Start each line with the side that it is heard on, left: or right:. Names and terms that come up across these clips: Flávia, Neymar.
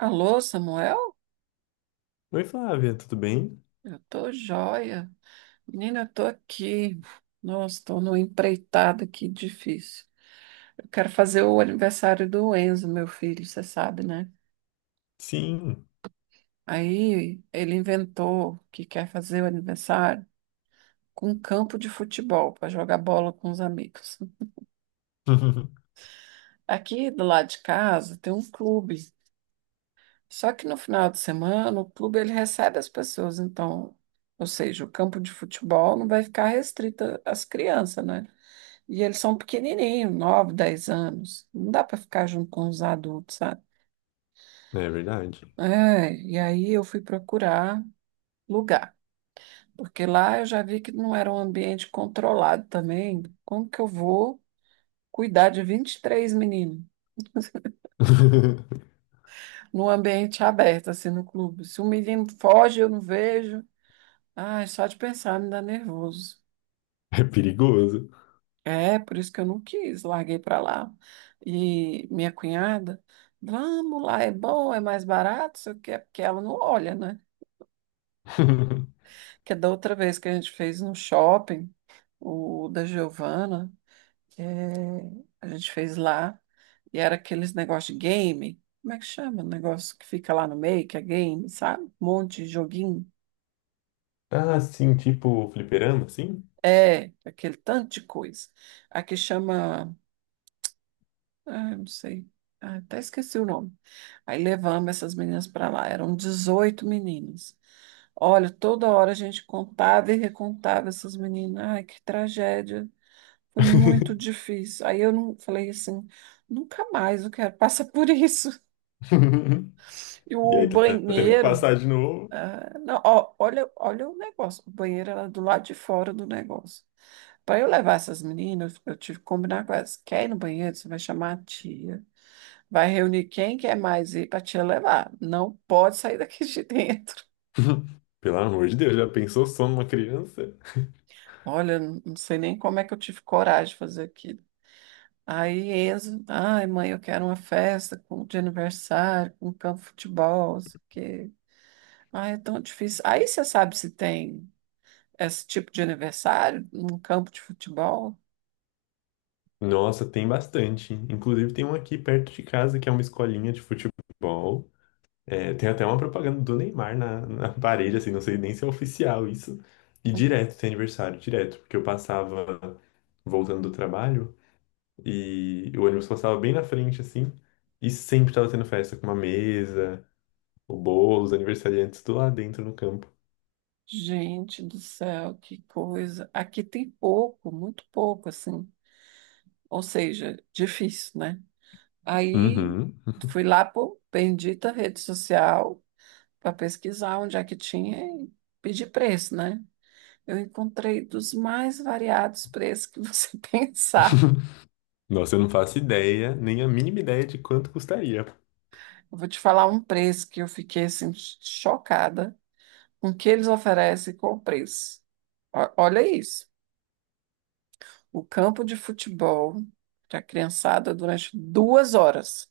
right: Alô, Samuel?
left: Oi, Flávia, tudo bem?
right: Eu tô joia. Menina, eu tô aqui. Nossa, tô numa empreitada aqui difícil. Eu quero fazer o aniversário do Enzo, meu filho, você sabe, né?
left: Sim.
right: Aí ele inventou que quer fazer o aniversário com um campo de futebol para jogar bola com os amigos. Aqui do lado de casa tem um clube. Só que no final de semana o clube ele recebe as pessoas, então, ou seja, o campo de futebol não vai ficar restrito às crianças, né? E eles são pequenininhos, 9, 10 anos. Não dá para ficar junto com os adultos, sabe?
left: É verdade.
right: É, e aí eu fui procurar lugar, porque lá eu já vi que não era um ambiente controlado também. Como que eu vou cuidar de 23 meninos num ambiente aberto, assim, no clube? Se um menino foge, eu não vejo. Ai, só de pensar me dá nervoso.
left: É perigoso.
right: É, por isso que eu não quis, larguei pra lá. E minha cunhada, vamos lá, é bom, é mais barato, só que é porque ela não olha, né? Que é da outra vez que a gente fez no shopping, o da Giovana, é, a gente fez lá, e era aqueles negócios de game, como é que chama? O negócio que fica lá no meio, que é game, sabe? Um monte de joguinho.
left: Ah, sim, tipo fliperama, sim?
right: É, aquele tanto de coisa. Aqui chama. Ah, eu não sei. Ah, até esqueci o nome. Aí levamos essas meninas para lá. Eram 18 meninas. Olha, toda hora a gente contava e recontava essas meninas. Ai, que tragédia. Foi muito difícil. Aí eu não falei assim, nunca mais eu quero passar por isso. E
left: E
right: o
left: aí tá tendo que
right: banheiro,
left: passar de novo.
right: ah, não, ó, olha o negócio. O banheiro era do lado de fora do negócio. Para eu levar essas meninas, eu tive que combinar com elas. Quer ir no banheiro? Você vai chamar a tia. Vai reunir quem quer mais ir para te levar. Não pode sair daqui de dentro.
left: Pelo amor de Deus, já pensou só numa criança?
right: Olha, não sei nem como é que eu tive coragem de fazer aquilo. Aí Enzo, ai mãe, eu quero uma festa de aniversário, com campo de futebol, não sei o quê. Ai, é tão difícil. Aí você sabe se tem esse tipo de aniversário num campo de futebol?
left: Nossa, tem bastante. Inclusive tem um aqui perto de casa que é uma escolinha de futebol. É, tem até uma propaganda do Neymar na parede, assim, não sei nem se é oficial isso. E
right: Hum.
left: direto, tem aniversário, direto, porque eu passava voltando do trabalho e o ônibus passava bem na frente, assim, e sempre tava tendo festa, com uma mesa, o bolo, os aniversariantes tudo lá dentro no campo.
right: Gente do céu, que coisa. Aqui tem pouco, muito pouco, assim. Ou seja, difícil, né? Aí
left: Uhum.
right: fui lá por bendita rede social para pesquisar onde é que tinha e pedir preço, né? Eu encontrei dos mais variados preços que você pensar.
left: Nossa, eu não faço ideia, nem a mínima ideia de quanto custaria.
right: Eu vou te falar um preço que eu fiquei assim chocada com o que eles oferecem e com o preço. Olha isso. O campo de futebol para criançada durante 2 horas.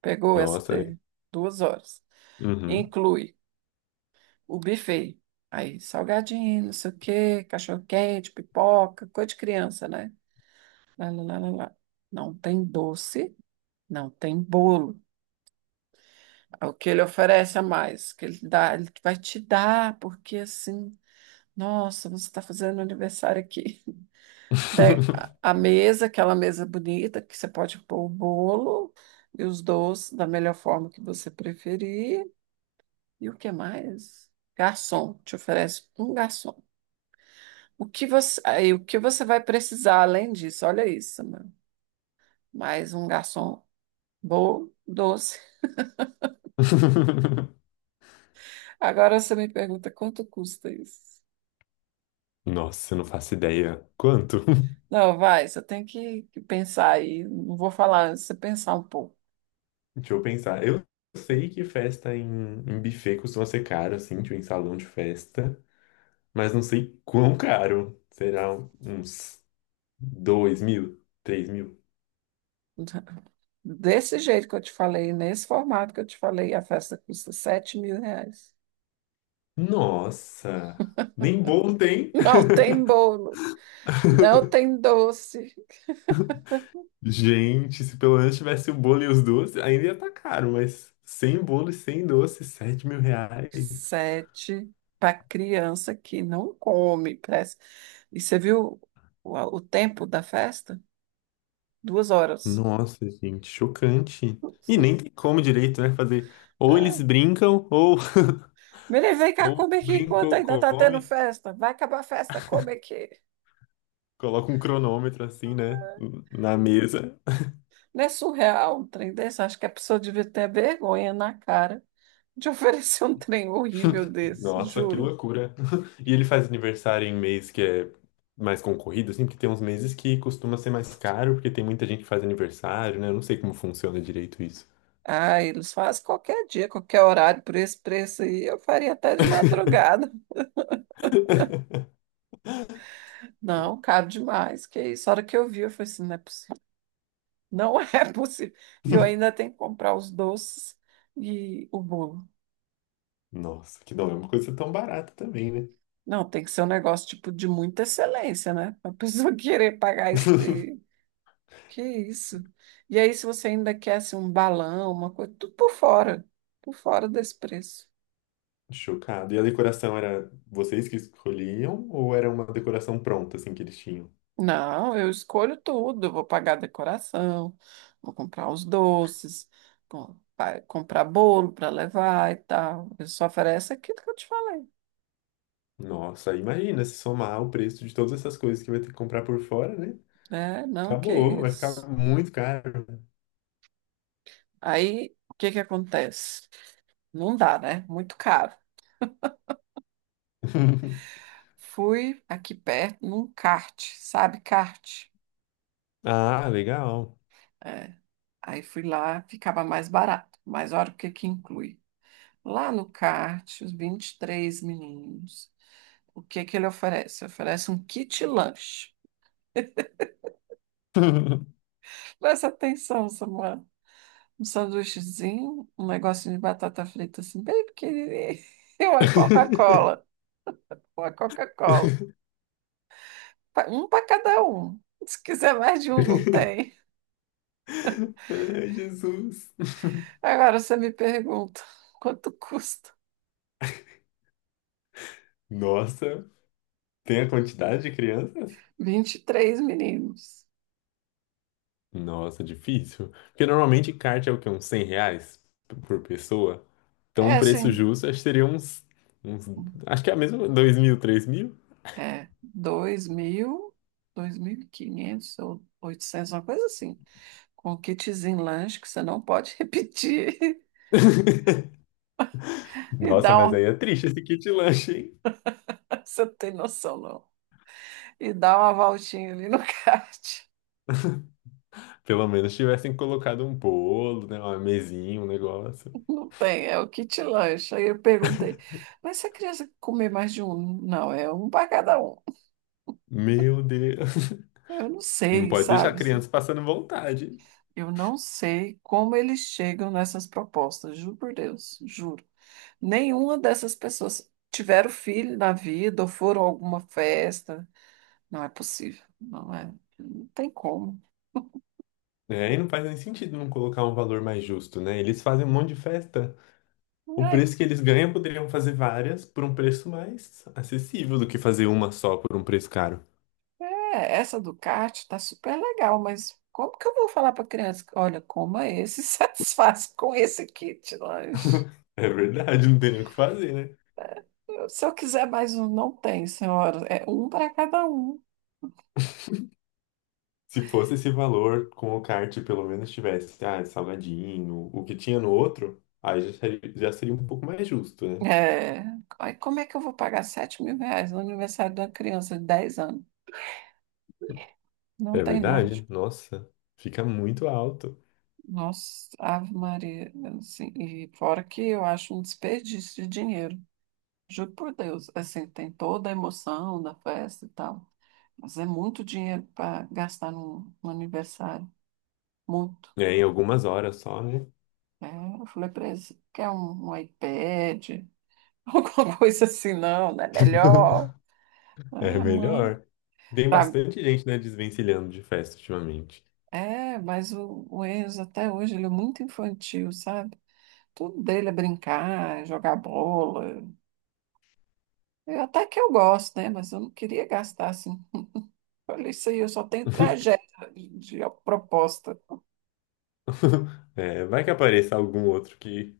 right: Pegou essa
left: Nossa, né?
right: daí? 2 horas.
left: Uhum.
right: Inclui o buffet. Aí, salgadinho, não sei o quê, cachorro-quente, pipoca, coisa de criança, né? Lá, lá, lá, lá, lá. Não tem doce, não tem bolo. É o que ele oferece a mais, o que ele dá, ele vai te dar, porque assim, nossa, você está fazendo aniversário aqui. Daí, a mesa, aquela mesa bonita, que você pode pôr o bolo e os doces da melhor forma que você preferir. E o que mais? Garçom, te oferece um garçom. O que você, aí, o que você vai precisar além disso? Olha isso, mano. Mais um garçom bom, doce. Agora você me pergunta quanto custa isso?
left: Nossa, eu não faço ideia. Quanto?
right: Não, vai, você tem que pensar aí. Não vou falar, você pensar um pouco.
left: Deixa eu pensar. Eu sei que festa em buffet costuma ser caro, assim, tipo em salão de festa, mas não sei quão caro. Será uns 2.000, 3.000?
right: Desse jeito que eu te falei, nesse formato que eu te falei, a festa custa R$ 7.000.
left: Nossa! Nem bolo tem!
right: Não tem bolo, não tem doce.
left: Gente, se pelo menos tivesse o bolo e os doces, ainda ia estar caro, mas sem bolo e sem doce, R$ 7.000.
right: Sete para criança que não come, parece. E você viu o tempo da festa? 2 horas.
left: Nossa, gente, chocante. E nem tem como direito, né? Fazer. Ou
right: Ah,
left: eles brincam, ou,
right: menino, vem cá,
left: ou
right: come aqui
left: brincam
right: enquanto
left: ou
right: ainda tá tendo
left: come.
right: festa. Vai acabar a festa, come aqui.
left: Coloca um cronômetro assim, né? Na mesa.
right: Não é surreal um trem desse? Acho que a pessoa devia ter vergonha na cara de oferecer um trem horrível desse,
left: Nossa, que
right: juro.
left: loucura. E ele faz aniversário em mês que é mais concorrido, assim, porque tem uns meses que costuma ser mais caro, porque tem muita gente que faz aniversário, né? Eu não sei como funciona direito isso.
right: Ah, eles fazem qualquer dia, qualquer horário, por esse preço aí, eu faria até de madrugada. Não, caro demais. Que isso? A hora que eu vi, eu falei assim, não é possível. Não é possível. E eu ainda tenho que comprar os doces e o bolo.
left: Nossa, que não é uma coisa tão barata também, né?
right: Não, tem que ser um negócio tipo de muita excelência, né? A pessoa querer pagar este. Que isso? E aí, se você ainda quer assim, um balão, uma coisa, tudo por fora desse preço.
left: Chocado. E a decoração era vocês que escolhiam ou era uma decoração pronta, assim, que eles tinham?
right: Não, eu escolho tudo. Eu vou pagar a decoração, vou comprar os doces, comprar bolo para levar e tal. Eu só ofereço aquilo que eu te falei,
left: Nossa, imagina se somar o preço de todas essas coisas que vai ter que comprar por fora, né?
right: né? Não, que
left: Acabou, vai
right: isso.
left: ficar muito caro.
right: Aí, o que que acontece? Não dá, né? Muito caro. Fui aqui perto num kart, sabe kart?
left: Ah, legal.
right: É. Aí fui lá, ficava mais barato. Mas olha o que que inclui. Lá no kart, os 23 meninos. O que que ele oferece? Oferece um kit lanche. Presta atenção, Samuel. Um sanduíchezinho, um negocinho de batata frita assim, bem pequenininho. E uma Coca-Cola. Uma Coca-Cola. Um para cada um. Se quiser mais de um, não tem.
left: Ai, Jesus.
right: Agora você me pergunta, quanto custa?
left: Nossa, tem a quantidade de crianças?
right: Vinte e três meninos.
left: Nossa, difícil. Porque normalmente kart é o quê? Uns 100 reais por pessoa. Então, um
right: É,
left: preço
right: sim.
left: justo, acho que seria uns, uns... Acho que é a mesma, 2.000, 3 mil.
right: É, 2.000, 2.500 ou 800 uma coisa assim. Com um kitzinho lanche que você não pode repetir. E
left: Nossa,
right: dá
left: mas aí
right: uma.
left: é triste esse kit lanche, hein?
right: Você não tem noção, não. E dá uma voltinha ali no kart.
left: Pelo menos tivessem colocado um bolo, né? Uma mesinha, um negócio.
right: Não tem, é o kit lanche. Aí eu perguntei, mas se a criança comer mais de um? Não, é um para cada um.
left: Meu Deus.
right: Eu não
left: Não
right: sei,
left: pode deixar a
right: sabe?
left: criança passando vontade.
right: Eu não sei como eles chegam nessas propostas, juro por Deus, juro. Nenhuma dessas pessoas tiveram filho na vida ou foram a alguma festa. Não é possível, não é. Não tem como.
left: É, e não faz nem sentido não colocar um valor mais justo, né? Eles fazem um monte de festa. O
right: Ai,
left: preço que eles ganham poderiam fazer várias por um preço mais acessível do que fazer uma só por um preço caro.
right: é, essa Ducati tá super legal, mas como que eu vou falar para criança? Que, olha, coma esse, satisfaz com esse kit lanche.
left: É verdade, não tem nem o que fazer, né?
right: Se eu quiser mais um, não tem, senhora. É um para cada um.
left: Se fosse esse valor com o kart, pelo menos tivesse, ah, salgadinho, o que tinha no outro, aí já seria um pouco mais justo, né?
right: É, aí como é que eu vou pagar R$ 7.000 no aniversário de uma criança de 10 anos? Não
left: É
right: tem
left: verdade?
right: lógico.
left: Nossa, fica muito alto.
right: Nossa, Ave Maria. Assim, e fora que eu acho um desperdício de dinheiro. Juro por Deus. Assim, tem toda a emoção da festa e tal. Mas é muito dinheiro para gastar num aniversário. Muito.
left: É, em algumas horas só, né?
right: É, eu falei para eles, quer um iPad? Alguma coisa assim, não, não é melhor.
left: É
right: Ah, mano.
left: melhor. Tem
right: Pra-
left: bastante gente, né, desvencilhando de festa ultimamente.
right: É, mas o Enzo até hoje ele é muito infantil, sabe? Tudo dele é brincar, é jogar bola. Eu, até que eu gosto, né? Mas eu não queria gastar assim. Olha isso aí, eu só tenho tragédia de proposta.
left: É, vai que apareça algum outro que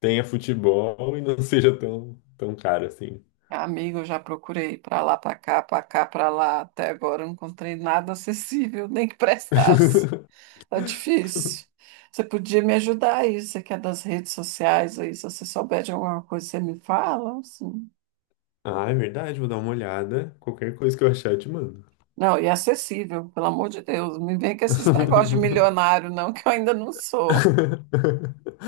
left: tenha futebol e não seja tão caro assim.
right: Amigo, eu já procurei pra lá, pra cá, pra cá, pra lá. Até agora eu não encontrei nada acessível, nem que prestasse. Tá difícil. Você podia me ajudar aí, você que é das redes sociais aí, se você souber de alguma coisa, você me fala, assim.
left: Ah, é verdade, vou dar uma olhada. Qualquer coisa que eu achar, eu te mando.
right: Não, e acessível, pelo amor de Deus. Não me vem com esses negócios de milionário, não, que eu ainda não sou.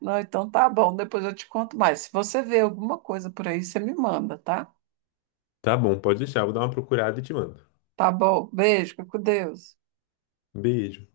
right: Não, então tá bom, depois eu te conto mais. Se você vê alguma coisa por aí, você me manda, tá?
left: Tá bom, pode deixar, vou dar uma procurada e te mando.
right: Tá bom, beijo, fica com Deus.
left: Beijo.